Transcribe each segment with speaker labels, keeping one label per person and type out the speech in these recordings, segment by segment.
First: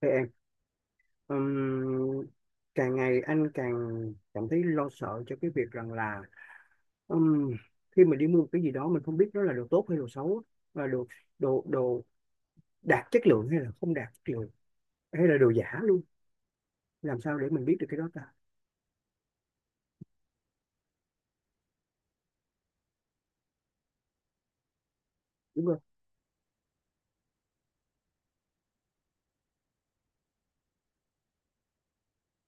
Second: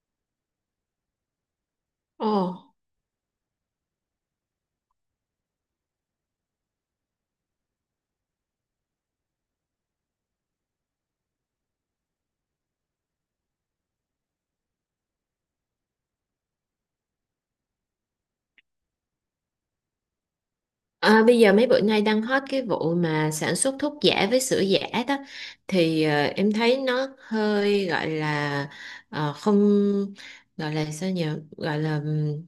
Speaker 1: Thưa em, ừm,
Speaker 2: Ồ,
Speaker 1: càng ngày anh càng cảm thấy lo sợ cho cái việc rằng là ừm, khi mình đi mua một cái gì đó mình không biết nó là đồ tốt hay đồ xấu và đồ đồ đồ đạt chất lượng hay là không đạt chất lượng hay là đồ giả luôn. Làm sao để mình biết được cái đó ta?
Speaker 2: bây giờ mấy bữa nay đang hot cái vụ mà sản xuất thuốc giả với sữa giả đó.
Speaker 1: Đúng không?
Speaker 2: Em thấy nó hơi gọi là ờ, không gọi là sao nhỉ, gọi là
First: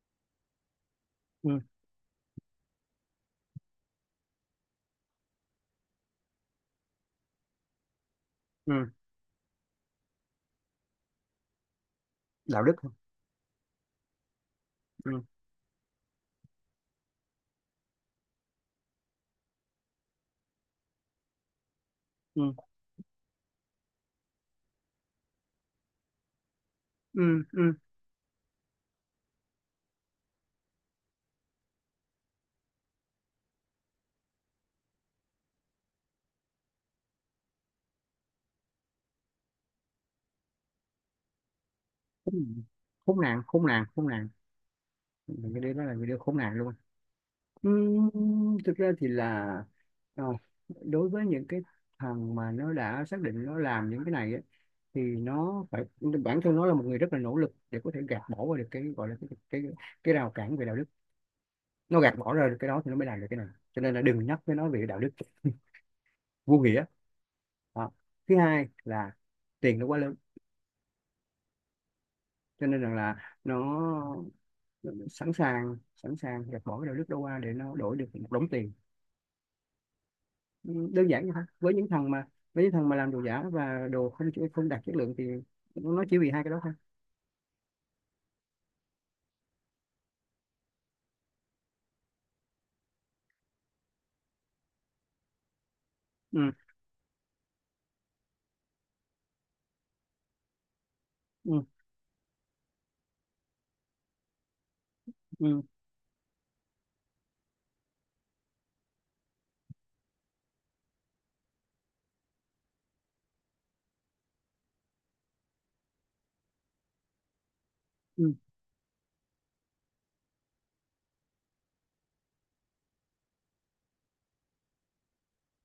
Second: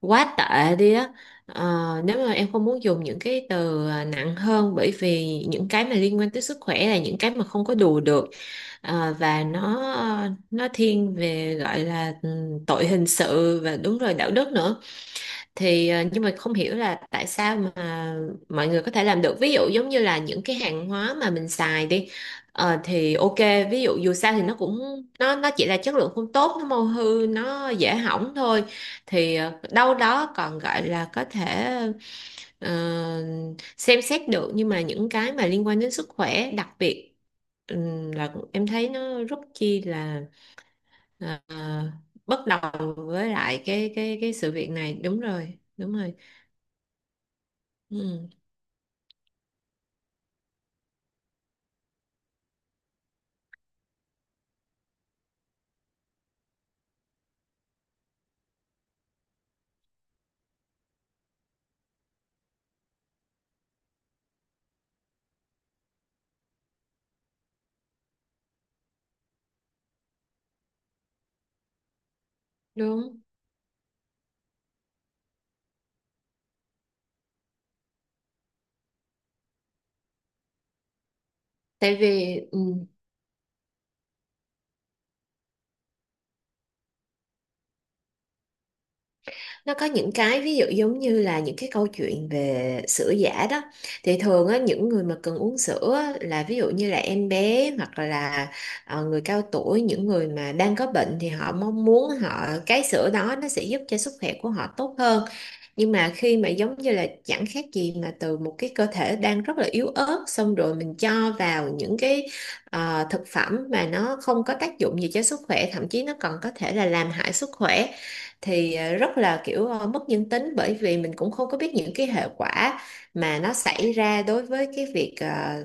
Speaker 2: quá tệ đi á.
Speaker 1: Ừ,
Speaker 2: Ờ, nếu mà em không muốn dùng những cái từ nặng hơn, bởi vì những cái mà liên quan tới sức khỏe là những cái mà không có đùa được.
Speaker 1: ừ.
Speaker 2: Ờ, và nó thiên về gọi là
Speaker 1: Đạo đức
Speaker 2: tội
Speaker 1: không.
Speaker 2: hình sự và đúng rồi, đạo đức nữa.
Speaker 1: Ừ,
Speaker 2: Nhưng mà không hiểu là tại sao mà mọi người có thể làm được. Ví dụ giống như là những cái hàng hóa mà mình xài đi,
Speaker 1: ừ,
Speaker 2: thì ok, ví dụ dù sao thì nó cũng nó chỉ là chất lượng không tốt, nó mau hư, nó
Speaker 1: ừ,
Speaker 2: dễ hỏng thôi, đâu đó còn gọi là có thể ờ, xem xét được. Nhưng mà những cái mà liên quan đến sức khỏe đặc biệt, là em thấy nó rất chi là ờ,
Speaker 1: ừ.
Speaker 2: bất đồng
Speaker 1: Khốn
Speaker 2: với
Speaker 1: nạn,
Speaker 2: lại
Speaker 1: khốn nạn,
Speaker 2: cái
Speaker 1: khốn
Speaker 2: cái
Speaker 1: nạn.
Speaker 2: cái sự việc này. Đúng
Speaker 1: Mình
Speaker 2: rồi,
Speaker 1: cái đấy đó
Speaker 2: đúng
Speaker 1: là
Speaker 2: rồi.
Speaker 1: video khốn nạn luôn á. Ừm,
Speaker 2: Ừ,
Speaker 1: Thực ra thì là ờ, đối với những cái thằng mà nó đã xác định nó làm những cái này ấy, thì nó phải, bản thân nó là một người rất là nỗ lực để có thể gạt bỏ qua được cái gọi là cái rào cản về đạo đức. Nó gạt bỏ ra được cái đó thì nó mới làm được cái này, cho nên là đừng nhắc với nó về đạo đức. Vô nghĩa. Đó. Thứ hai là tiền nó quá lớn, cho nên rằng là
Speaker 2: đúng.
Speaker 1: nó sẵn sàng, sẵn sàng gạt bỏ cái đạo đức đó qua để nó đổi được một đống tiền. Ừ, đơn giản vậy thôi với những
Speaker 2: Tại
Speaker 1: thằng mà
Speaker 2: vì
Speaker 1: làm đồ giả và đồ không không đạt chất lượng thì nó chỉ vì hai cái đó thôi.
Speaker 2: nó có những cái ví dụ giống như là những cái câu chuyện về sữa giả đó, thì thường á, những người mà cần uống sữa á, là
Speaker 1: Ừ,
Speaker 2: ví dụ như là em bé hoặc là người cao tuổi, những người mà đang có bệnh thì họ
Speaker 1: ừ,
Speaker 2: mong muốn họ cái sữa đó nó sẽ giúp cho sức khỏe của họ tốt hơn.
Speaker 1: ừ,
Speaker 2: Nhưng mà khi mà giống như là chẳng khác gì mà từ một cái cơ thể đang rất là yếu ớt, xong rồi mình cho vào những cái thực phẩm mà nó không có tác dụng gì cho sức khỏe, thậm chí nó còn có thể là làm hại sức khỏe,
Speaker 1: ừ,
Speaker 2: rất là kiểu mất nhân tính. Bởi vì mình cũng không có biết những cái hệ quả mà nó xảy ra đối với cái việc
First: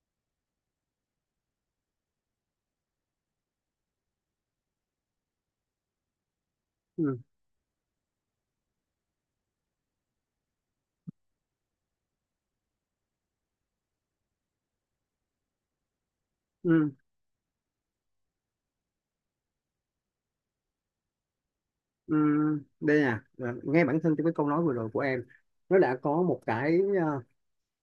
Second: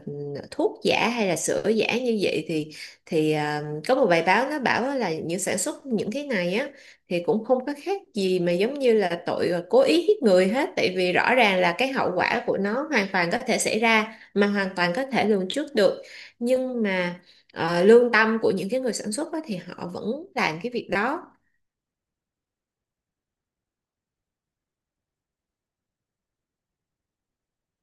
Speaker 2: thuốc giả hay là sữa giả như vậy. Có một bài báo nó bảo là những sản xuất những cái này á,
Speaker 1: ừ,
Speaker 2: thì cũng không có khác gì mà giống như là tội cố ý giết người hết. Tại vì rõ ràng là cái hậu quả của nó hoàn toàn có thể xảy ra mà hoàn toàn có thể lường trước được. Nhưng
Speaker 1: ừ,
Speaker 2: mà lương tâm của những cái người sản xuất á, thì họ vẫn làm cái việc đó.
Speaker 1: ừ. Đây nè, là ngay bản thân trong cái câu nói vừa rồi của em nó đã có một cái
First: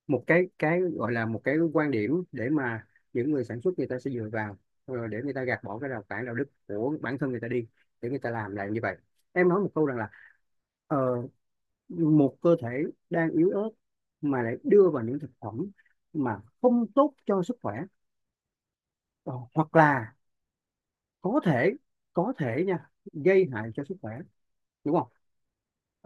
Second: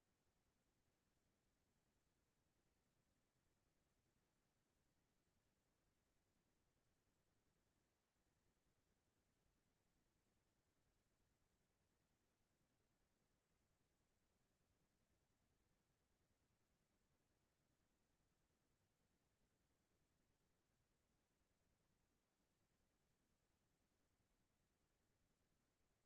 Speaker 1: một cái gọi là một cái quan điểm để mà những người sản xuất người ta sẽ dựa vào, để người ta gạt bỏ cái rào cản đạo đức của bản thân người ta đi, để người ta làm lại như vậy. Em nói một câu rằng là, ờ, một cơ thể đang yếu ớt mà lại đưa vào những thực phẩm mà không tốt cho sức khỏe. Ờ, hoặc là có thể có thể nha, gây hại cho sức khỏe, đúng không?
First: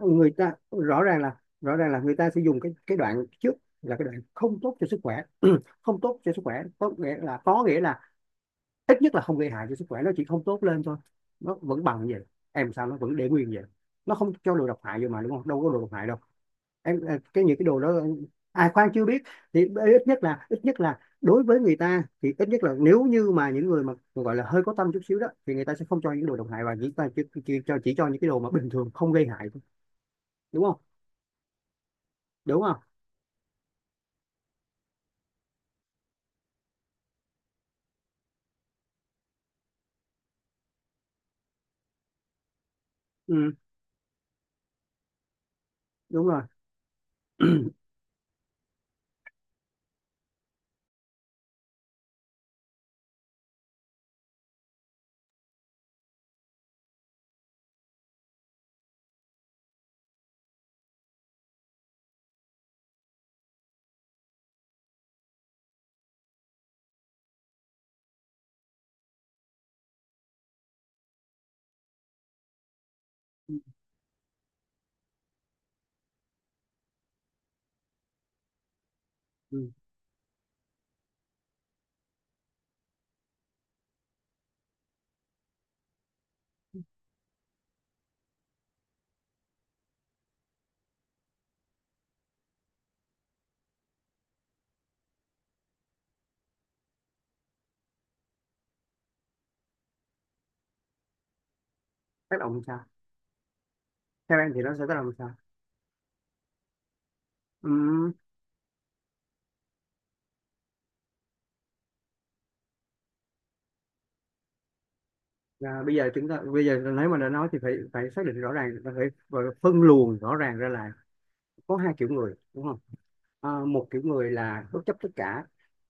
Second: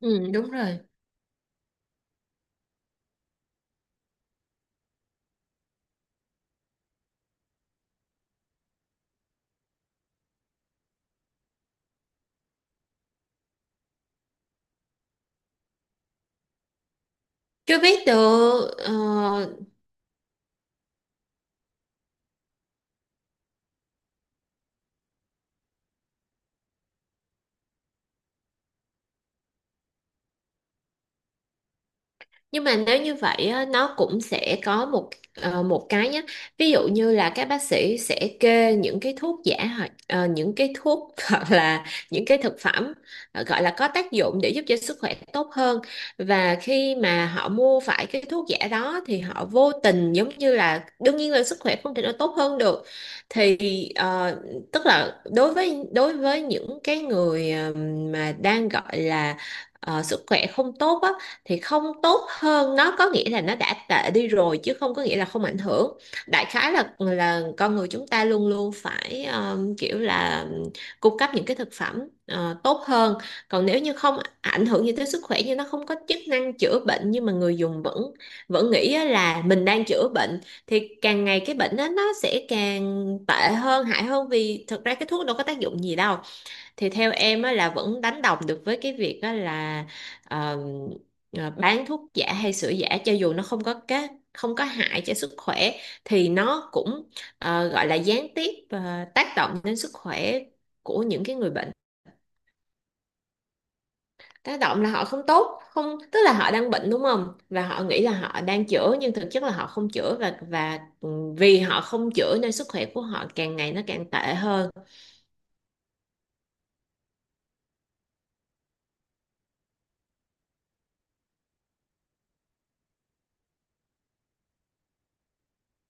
Speaker 2: Ừ, đúng
Speaker 1: ta
Speaker 2: rồi.
Speaker 1: rõ ràng là người ta sẽ dùng cái đoạn trước, là cái đoạn không tốt cho sức khỏe. Không tốt cho sức khỏe có nghĩa là ít nhất là không gây hại cho sức khỏe, nó chỉ không tốt lên thôi. Nó vẫn bằng vậy, em sao nó vẫn để nguyên vậy. Nó không cho đồ độc hại vô mà, đúng không, đâu có đồ độc hại đâu. Em cái những cái
Speaker 2: Chưa
Speaker 1: đồ đó.
Speaker 2: biết
Speaker 1: Ai,
Speaker 2: được
Speaker 1: khoan, chưa biết. Thì ít nhất là đối với người ta thì ít nhất là nếu như mà những người mà gọi là hơi có tâm chút xíu đó, thì người ta sẽ không cho những đồ độc hại và người ta chỉ cho những cái đồ mà bình thường không gây hại thôi, đúng không? Đúng
Speaker 2: Nhưng
Speaker 1: không?
Speaker 2: mà nếu như vậy á, nó cũng sẽ có một một cái nhé. Ví dụ như là các bác sĩ sẽ kê những cái thuốc giả, hoặc những cái thuốc hoặc là những cái thực phẩm
Speaker 1: Ừ,
Speaker 2: gọi là có tác dụng để giúp cho sức khỏe tốt hơn.
Speaker 1: đúng rồi.
Speaker 2: Và khi mà họ mua phải cái thuốc giả đó thì họ vô tình giống như là đương nhiên là sức khỏe không thể nào tốt hơn được. Thì ờ, Tức là đối với những cái người mà đang gọi là sức khỏe không tốt á, thì không tốt hơn nó có nghĩa là nó đã tệ đi rồi, chứ không có nghĩa là không ảnh hưởng. Đại khái là con người chúng ta luôn luôn phải kiểu là cung cấp những cái thực phẩm tốt hơn.
Speaker 1: Ừ.
Speaker 2: Còn nếu như không ảnh hưởng gì tới sức khỏe, như nó không có chức năng chữa bệnh nhưng mà người dùng vẫn vẫn nghĩ á là mình
Speaker 1: Ừ.
Speaker 2: đang chữa bệnh, thì càng ngày cái bệnh đó nó sẽ càng tệ hơn, hại hơn, vì thực ra cái thuốc đâu có tác dụng gì đâu. Thì theo em á, là vẫn đánh đồng được với cái việc á, là ờ, bán thuốc giả hay sữa giả. Cho dù nó không có hại cho sức khỏe thì nó cũng gọi là gián tiếp tác động đến sức khỏe của những cái người bệnh.
Speaker 1: Tác động làm sao? Theo em
Speaker 2: Tác
Speaker 1: thì nó
Speaker 2: động
Speaker 1: sẽ
Speaker 2: là
Speaker 1: tác động
Speaker 2: họ
Speaker 1: làm
Speaker 2: không
Speaker 1: sao?
Speaker 2: tốt không, tức là họ đang bệnh đúng không, và
Speaker 1: Ừ.
Speaker 2: họ nghĩ là họ đang chữa nhưng thực chất là họ không chữa. Vì họ không chữa nên sức khỏe của họ càng ngày nó càng tệ hơn.
Speaker 1: À, bây giờ chúng ta, bây giờ nếu mà đã nói thì phải phải xác định rõ ràng và phân luồng rõ ràng ra là có hai kiểu người, đúng không? À, một kiểu người là bất chấp tất cả,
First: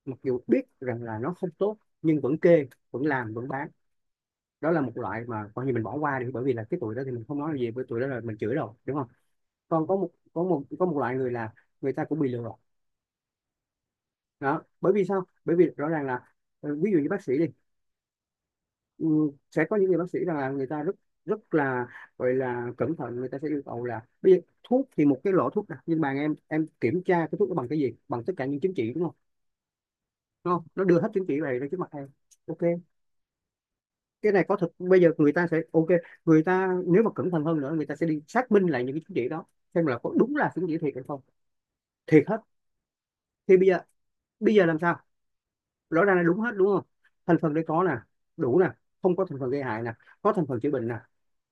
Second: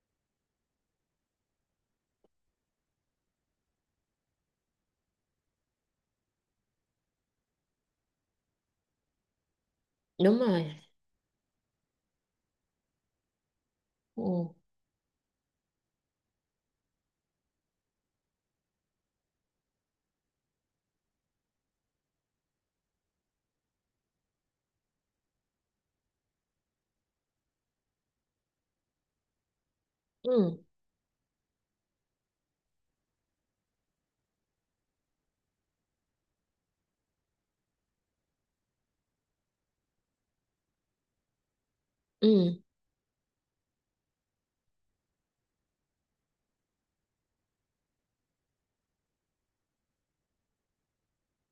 Speaker 1: mặc dù biết rằng là nó không tốt nhưng vẫn kê, vẫn làm, vẫn bán. Đó là một loại mà coi như mình bỏ qua đi, bởi vì là cái tuổi đó thì mình không nói gì, bởi tuổi đó là mình chửi rồi, đúng không? Còn có một
Speaker 2: Đúng
Speaker 1: có một
Speaker 2: rồi.
Speaker 1: có một loại người là người ta cũng bị lừa.
Speaker 2: Ừ.
Speaker 1: Đó, bởi vì sao? Bởi vì rõ ràng là, ví dụ như bác sĩ đi. Ừ, sẽ có những người bác sĩ rằng là người ta rất, rất là, gọi là, cẩn thận, người ta sẽ yêu cầu là bây giờ thuốc thì một cái lọ thuốc nè, nhưng mà em kiểm tra cái thuốc đó bằng cái gì, bằng tất cả những chứng chỉ, đúng không? Đúng
Speaker 2: Ừ.
Speaker 1: không? Nó đưa hết chứng chỉ về ra trước mặt em. OK, cái này có thật. Bây giờ người ta sẽ OK, người ta nếu mà cẩn thận hơn nữa người ta sẽ đi xác minh lại những cái chứng chỉ đó, xem là có đúng là chứng chỉ thiệt hay không. Thiệt
Speaker 2: Ừ.
Speaker 1: hết. Thì bây giờ làm sao? Rõ ràng là đúng hết, đúng không? Thành phần đây có nè, đủ nè, không có thành phần gây hại nè, có thành phần chữa bệnh nè,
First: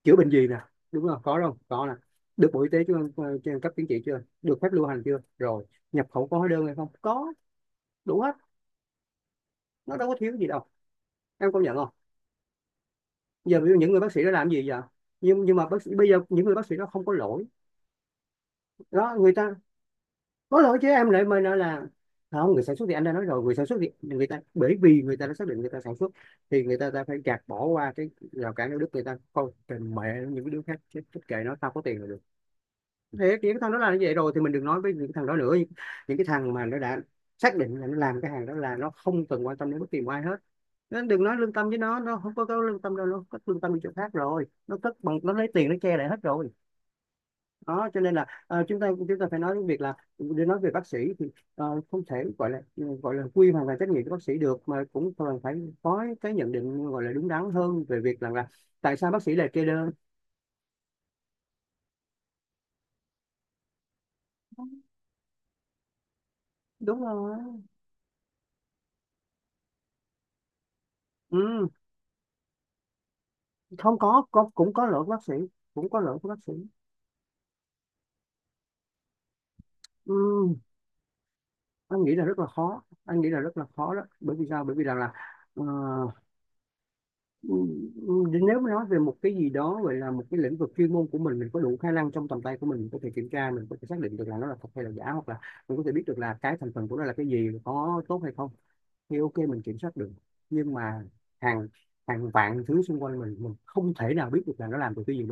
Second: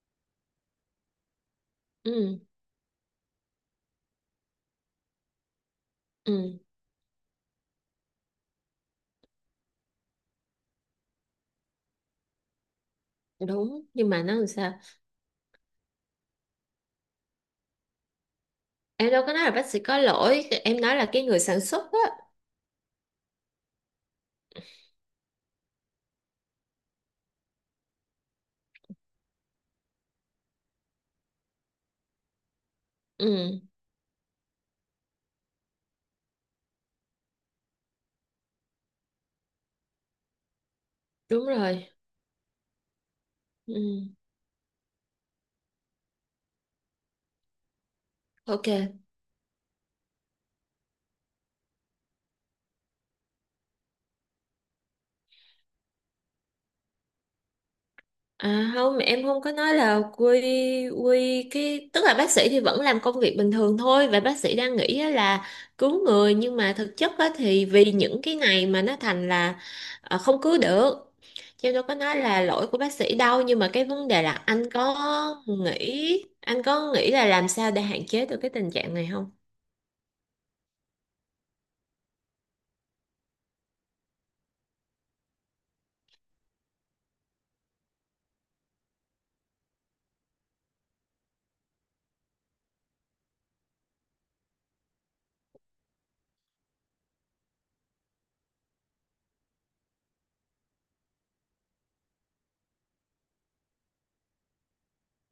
Speaker 1: chữa bệnh gì nè, đúng không, có không, có nè.
Speaker 2: Ừ,
Speaker 1: Được bộ y tế chưa? Ờ, Chưa, cấp chứng chỉ chưa, được phép lưu hành chưa, rồi. Nhập khẩu có hóa
Speaker 2: ừ.
Speaker 1: đơn hay không, có. Đủ hết, nó đâu có thiếu gì đâu, em công nhận không? Giờ ví dụ
Speaker 2: Đúng,
Speaker 1: những người
Speaker 2: nhưng
Speaker 1: bác sĩ
Speaker 2: mà
Speaker 1: đó
Speaker 2: nó làm
Speaker 1: làm gì
Speaker 2: sao?
Speaker 1: vậy? Nhưng mà bác sĩ, bây giờ những người bác sĩ đó không có lỗi,
Speaker 2: Em
Speaker 1: đó
Speaker 2: đâu
Speaker 1: người
Speaker 2: có nói là
Speaker 1: ta
Speaker 2: bác sĩ có lỗi,
Speaker 1: có lỗi
Speaker 2: em
Speaker 1: chứ
Speaker 2: nói là
Speaker 1: em
Speaker 2: cái
Speaker 1: lại
Speaker 2: người
Speaker 1: mời nó
Speaker 2: sản
Speaker 1: là
Speaker 2: xuất á.
Speaker 1: không. Người sản xuất thì anh đã nói rồi, người sản xuất thì người ta, bởi vì người ta đã xác định người ta sản xuất, thì ta phải gạt bỏ qua cái rào cản đạo đức, người ta coi kệ mẹ những cái đứa khác chết, chết kệ nó, tao có tiền là được. Thế thì cái
Speaker 2: Ừ,
Speaker 1: thằng đó làm như vậy rồi thì mình đừng nói với những cái thằng đó nữa, những cái thằng mà nó đã xác định là nó làm cái hàng đó là nó không cần quan tâm đến bất kỳ một ai hết. Nên đừng nói
Speaker 2: đúng
Speaker 1: lương tâm với
Speaker 2: rồi.
Speaker 1: nó không có lương tâm đâu, nó cất lương tâm
Speaker 2: Ừ.
Speaker 1: đi chỗ khác rồi, nó cất bằng nó lấy tiền nó che lại hết rồi. Đó, cho nên là,
Speaker 2: Ok.
Speaker 1: chúng ta phải nói đến việc là, để nói về bác sĩ thì không thể gọi là, gọi là quy hoàn toàn trách nhiệm của bác sĩ được, mà cũng cần phải có cái nhận định gọi là đúng đắn hơn về việc rằng là
Speaker 2: À
Speaker 1: tại
Speaker 2: không,
Speaker 1: sao bác
Speaker 2: em
Speaker 1: sĩ
Speaker 2: không
Speaker 1: lại
Speaker 2: có
Speaker 1: kê
Speaker 2: nói
Speaker 1: đơn.
Speaker 2: là quy. Quy cái Tức là bác sĩ thì vẫn làm công việc bình thường thôi, và bác sĩ đang nghĩ á là cứu người, nhưng mà thực
Speaker 1: Đúng
Speaker 2: chất á
Speaker 1: rồi.
Speaker 2: thì vì những cái này mà nó thành là không cứu được.
Speaker 1: Ừ.
Speaker 2: Chứ em đâu có nói là lỗi của bác sĩ đâu. Nhưng mà cái
Speaker 1: Không,
Speaker 2: vấn đề
Speaker 1: có,
Speaker 2: là
Speaker 1: có cũng có lỗi của bác sĩ, cũng có lỗi của bác sĩ.
Speaker 2: anh có nghĩ là làm sao để hạn chế được cái tình trạng này không?
Speaker 1: Ừm, anh nghĩ là rất là khó, anh nghĩ là rất là khó, đó bởi vì sao, bởi vì rằng là ờ, nếu mà nói về một cái gì đó gọi là một cái lĩnh vực chuyên môn của mình có đủ khả năng trong tầm tay của mình có thể kiểm tra, mình có thể xác định được là nó là thật hay là giả, hoặc là mình có thể biết được là cái thành phần của nó là cái gì, có tốt hay không, thì OK, mình kiểm soát được. Nhưng mà hàng hàng vạn thứ xung quanh mình không thể nào biết được là nó làm từ cái gì,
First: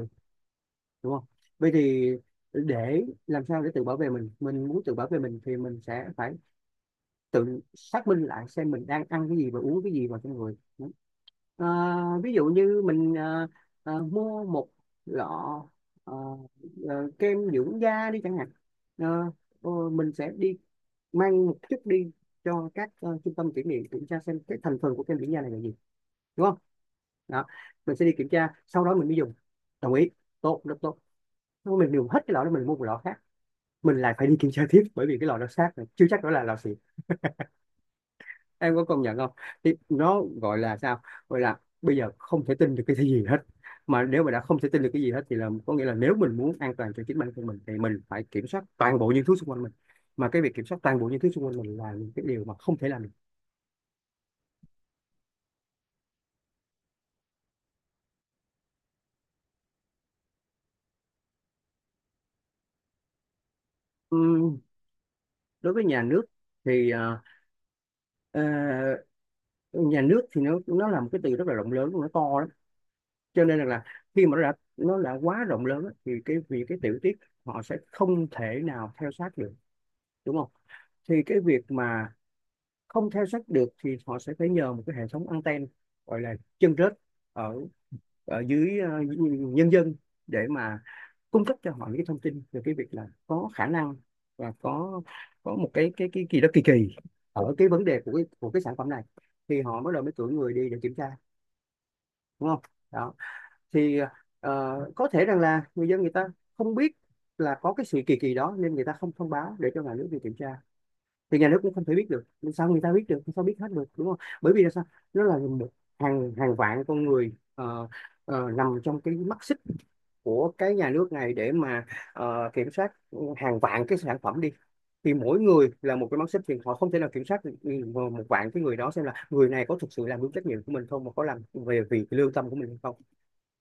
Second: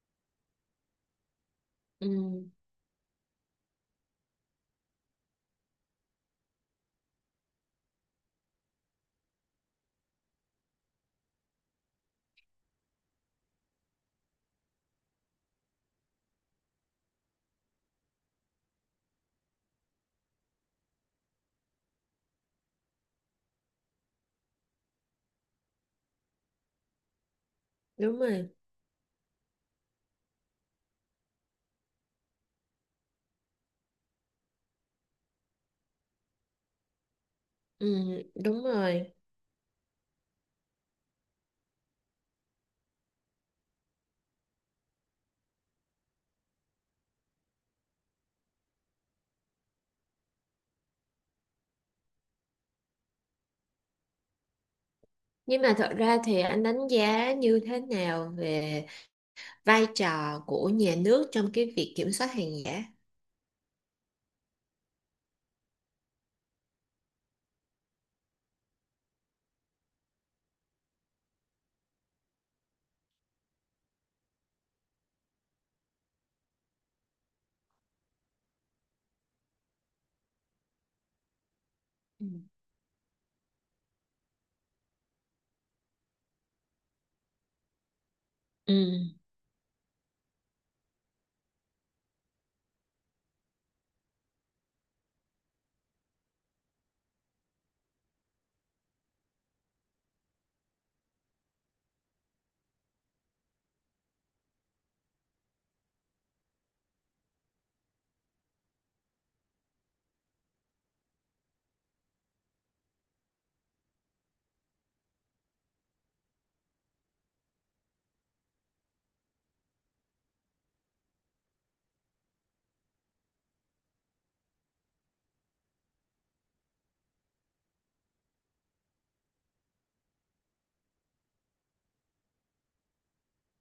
Speaker 1: đúng không? Vậy
Speaker 2: Ừ,
Speaker 1: thì để làm sao để tự bảo vệ mình muốn tự bảo vệ mình thì mình sẽ phải tự xác minh lại xem mình đang ăn cái gì và uống cái gì vào trong người. Ờ, ví dụ như mình mua một lọ ờ, kem dưỡng da đi chẳng hạn. Ờ, mình sẽ đi mang một chút đi cho các trung tâm kiểm nghiệm kiểm tra xem cái thành phần của kem dưỡng da này là gì, đúng không? Đó, mình sẽ đi
Speaker 2: đúng
Speaker 1: kiểm tra
Speaker 2: rồi.
Speaker 1: sau đó mình mới dùng. Đồng ý. Tốt, rất tốt. Nếu mình dùng hết cái lọ đó mình mua một lọ khác, mình lại phải đi kiểm tra tiếp, bởi vì cái lọ đó xác rồi, chưa chắc đó là lọ xịn,
Speaker 2: Ừ, đúng
Speaker 1: em có công
Speaker 2: rồi.
Speaker 1: nhận không? Thì nó gọi là sao, gọi là bây giờ không thể tin được cái gì hết, mà nếu mà đã không thể tin được cái gì hết thì là có nghĩa là nếu mình muốn an toàn cho chính bản thân mình thì mình phải kiểm soát toàn bộ những thứ xung quanh mình, mà cái việc kiểm soát toàn bộ những thứ xung quanh mình là những cái điều mà không thể làm được.
Speaker 2: Nhưng mà thật ra thì anh đánh giá như thế nào về vai trò của nhà nước trong cái việc kiểm soát hàng giả?
Speaker 1: Ừm, Đối với nhà nước thì ờ, nhà nước thì nó là một cái từ rất là rộng lớn, nó to lắm. Cho nên rằng là khi mà nó đã quá rộng lớn á, thì cái, vì cái tiểu tiết họ sẽ không thể nào theo sát được, đúng không? Thì cái việc mà
Speaker 2: Ừ.
Speaker 1: không theo sát được thì họ sẽ phải nhờ một cái hệ thống anten, gọi là chân rết, ở ở dưới
Speaker 2: Ừ.
Speaker 1: nhân dân, để mà cung cấp cho họ những cái thông tin về cái việc Là có khả năng và có một cái gì đó kỳ kỳ ở cái vấn đề của cái sản phẩm này, thì họ bắt đầu mới cử người đi để kiểm tra, đúng không? Đó thì ờ, có thể rằng là người dân người ta không biết là có cái sự kỳ kỳ đó nên người ta không thông báo để cho nhà nước đi kiểm tra, thì nhà nước cũng không thể biết được. Làm sao người ta biết được? Làm sao biết hết được, đúng không? Bởi vì là sao, nó là một hàng hàng vạn con người nằm trong cái mắt xích của cái nhà nước này để mà kiểm soát hàng vạn cái sản phẩm đi, thì mỗi người là một cái mắt xích, thì họ không thể nào kiểm soát được một vạn cái người đó, xem là người này có thực sự làm đúng trách nhiệm của mình không, mà có làm về vì cái lương tâm của mình hay không.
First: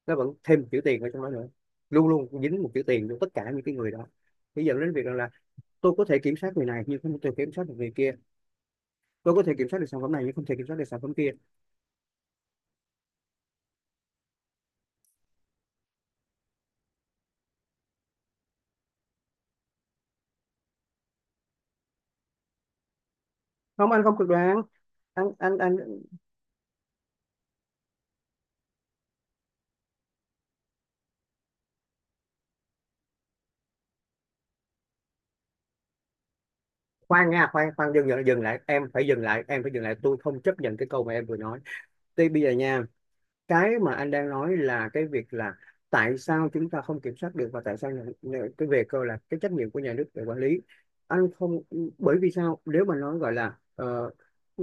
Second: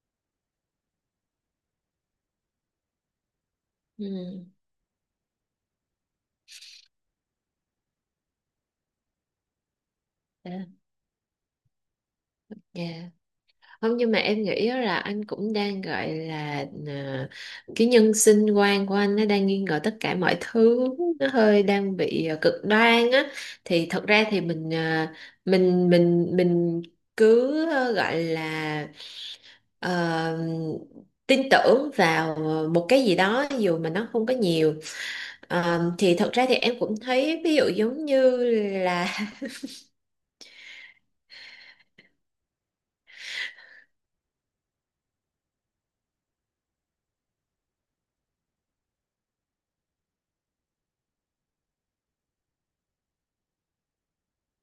Speaker 1: Nó vẫn thêm một chữ tiền ở trong đó nữa, luôn luôn dính một chữ tiền cho tất cả những cái người đó.
Speaker 2: Ừ.
Speaker 1: Bây giờ đến việc rằng là tôi có thể kiểm soát người này nhưng không thể kiểm soát được người kia, tôi có thể kiểm soát được sản phẩm này nhưng không thể
Speaker 2: À,
Speaker 1: kiểm soát được sản phẩm kia.
Speaker 2: dạ. Không, nhưng mà em nghĩ á là anh cũng đang gọi là cái nhân sinh quan của anh nó đang nghi ngờ tất cả mọi thứ, nó hơi đang bị cực đoan á. Thì
Speaker 1: Không, anh
Speaker 2: thật
Speaker 1: không
Speaker 2: ra
Speaker 1: cực
Speaker 2: thì
Speaker 1: đoan.
Speaker 2: mình
Speaker 1: Anh.
Speaker 2: mình cứ gọi là ờ, tin tưởng vào một cái gì đó dù mà nó không có nhiều. Ờ, thì thật ra thì em cũng
Speaker 1: Khoan
Speaker 2: thấy
Speaker 1: nha,
Speaker 2: ví dụ
Speaker 1: khoan khoan,
Speaker 2: giống
Speaker 1: dừng dừng
Speaker 2: như
Speaker 1: dừng lại, em phải
Speaker 2: là
Speaker 1: dừng lại, em phải dừng lại, tôi không chấp nhận cái câu mà em vừa nói. Thì bây giờ nha, cái mà anh đang nói là cái việc là tại sao chúng ta không kiểm soát được, và tại sao nhà, nhà, cái về cơ là cái trách nhiệm của nhà nước để quản lý. Anh không, bởi vì sao, nếu mà nói gọi là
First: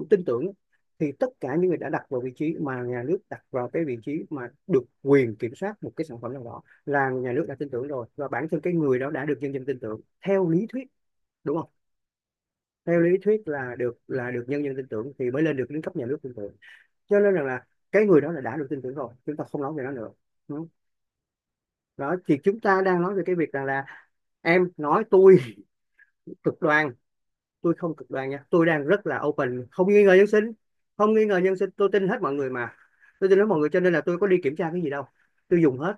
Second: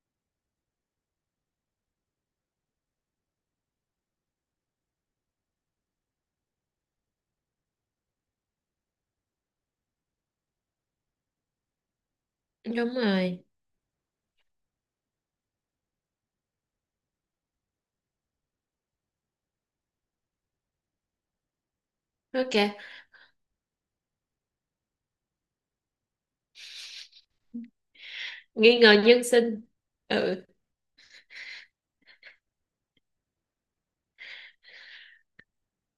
Speaker 1: tin tưởng, thì tất cả những người đã đặt vào vị trí mà nhà nước đặt vào cái vị trí mà được quyền kiểm soát một cái sản phẩm nào đó là nhà nước đã tin tưởng rồi, và bản thân cái người đó đã được nhân dân tin tưởng theo lý thuyết, đúng không?
Speaker 2: đúng
Speaker 1: Theo lý
Speaker 2: rồi.
Speaker 1: thuyết là được nhân dân tin tưởng thì mới lên được đến cấp nhà nước tin tưởng, cho nên rằng là cái người đó là đã được tin tưởng rồi, chúng ta không nói về nó nữa. Đúng. Đó thì chúng
Speaker 2: Ok,
Speaker 1: ta đang nói về cái việc rằng là em nói tôi cực đoan. Tôi không cực đoan nha, tôi
Speaker 2: nghi
Speaker 1: đang
Speaker 2: ngờ
Speaker 1: rất là
Speaker 2: nhân sinh.
Speaker 1: open, không nghi ngờ nhân
Speaker 2: Ừ.
Speaker 1: sinh, không nghi ngờ nhân sinh, tôi tin hết mọi người mà. Tôi tin hết mọi người cho nên là tôi có đi kiểm tra cái gì đâu, tôi dùng hết,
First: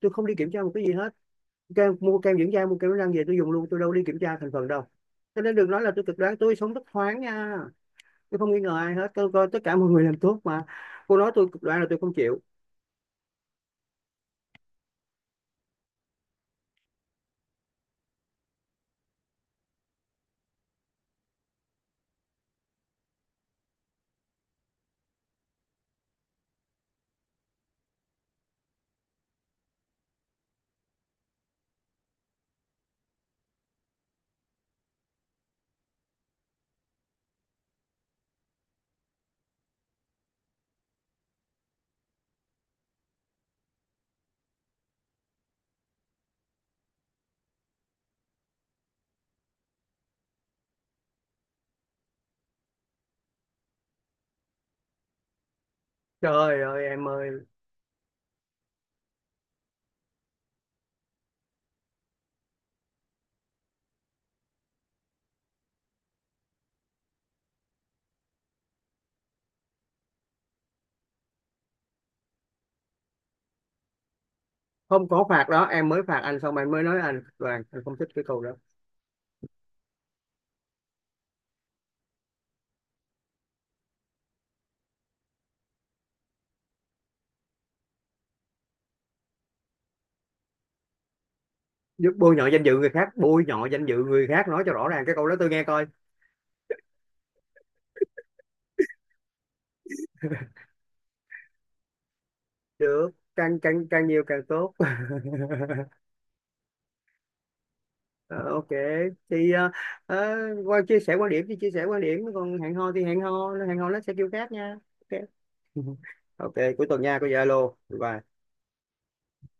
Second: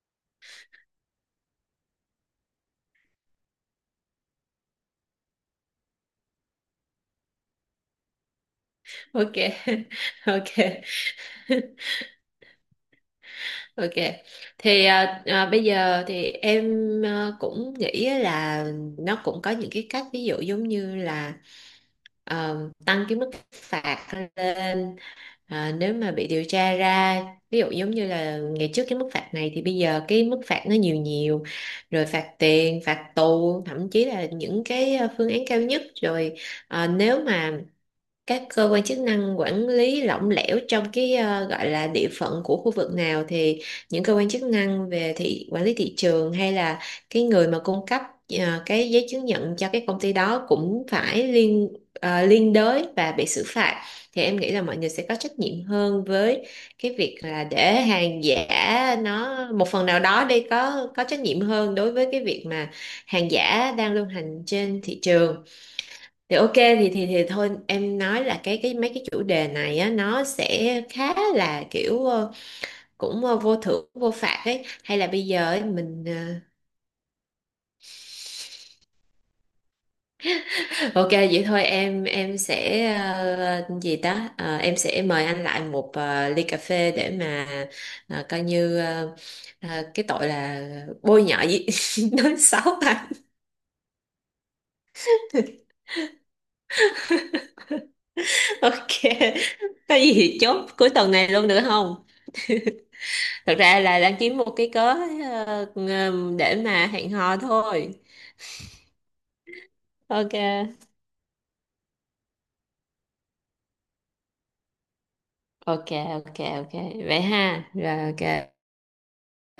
Speaker 1: tôi không đi kiểm tra một cái gì hết. Kem, mua kem dưỡng da, mua kem đánh răng về tôi dùng luôn, tôi đâu đi kiểm tra thành phần đâu. Cho nên đừng nói là tôi cực đoan, tôi sống rất thoáng nha, tôi không nghi ngờ ai hết, tôi
Speaker 2: Ok.
Speaker 1: coi tất cả mọi người làm tốt
Speaker 2: Ok.
Speaker 1: mà. Cô nói tôi cực đoan là tôi không chịu.
Speaker 2: Ok, thì bây giờ thì em cũng nghĩ là nó cũng có những cái cách, ví dụ giống như là tăng cái mức phạt lên nếu mà bị điều tra ra. Ví dụ giống như là ngày trước cái mức phạt này thì bây giờ cái mức phạt nó nhiều nhiều rồi, phạt tiền, phạt tù, thậm chí là những cái phương án cao nhất rồi. Ờ, nếu mà các cơ quan chức năng quản lý lỏng lẻo trong cái gọi là địa phận của khu vực nào, thì những cơ quan chức năng về thị quản lý thị trường hay là cái người mà cung cấp cái giấy chứng nhận cho cái công ty đó cũng phải liên liên đới và bị xử phạt. Thì em nghĩ là mọi người sẽ có trách nhiệm hơn với
Speaker 1: Trời ơi
Speaker 2: cái
Speaker 1: em
Speaker 2: việc
Speaker 1: ơi,
Speaker 2: là để hàng giả nó một phần nào đó đi, có trách nhiệm hơn đối với cái việc mà hàng giả đang lưu hành trên thị trường. Thì ok, thì thôi, em nói là cái mấy cái chủ đề này á, nó sẽ khá là kiểu cũng vô thưởng vô phạt ấy. Hay là
Speaker 1: không
Speaker 2: bây
Speaker 1: có
Speaker 2: giờ
Speaker 1: phạt
Speaker 2: ấy,
Speaker 1: đó. Em mới
Speaker 2: mình
Speaker 1: phạt anh xong, anh mới nói anh Đoàn anh không thích cái câu đó.
Speaker 2: ờ, ok vậy thôi, em sẽ gì ta. Ờ, em sẽ mời anh lại một ly cà phê để mà coi như cái tội là bôi nhọ gì.
Speaker 1: Giúp.
Speaker 2: Nói
Speaker 1: Bôi nhọ danh
Speaker 2: xấu
Speaker 1: dự người
Speaker 2: anh.
Speaker 1: khác, bôi nhọ danh dự người khác, nói cho rõ ràng cái câu đó tôi nghe coi.
Speaker 2: Ok, có gì thì chốt cuối tuần này luôn được không?
Speaker 1: Được.
Speaker 2: Thật
Speaker 1: Càng
Speaker 2: ra
Speaker 1: càng
Speaker 2: là
Speaker 1: càng
Speaker 2: đang
Speaker 1: nhiều
Speaker 2: kiếm
Speaker 1: càng
Speaker 2: một cái
Speaker 1: tốt.
Speaker 2: cớ để mà hẹn hò thôi.
Speaker 1: Ờ, ok. Thì
Speaker 2: Ok.
Speaker 1: ờ, qua chia sẻ quan điểm thì chia sẻ quan điểm, còn hẹn hò thì hẹn hò. Hẹn hò nó sẽ kêu khác nha. Ok.
Speaker 2: Ok. Ok.
Speaker 1: Ok,
Speaker 2: Ok,
Speaker 1: cuối tuần nha
Speaker 2: vậy
Speaker 1: cô.
Speaker 2: ha,
Speaker 1: Zalo. Bye
Speaker 2: rồi
Speaker 1: bye.
Speaker 2: ok.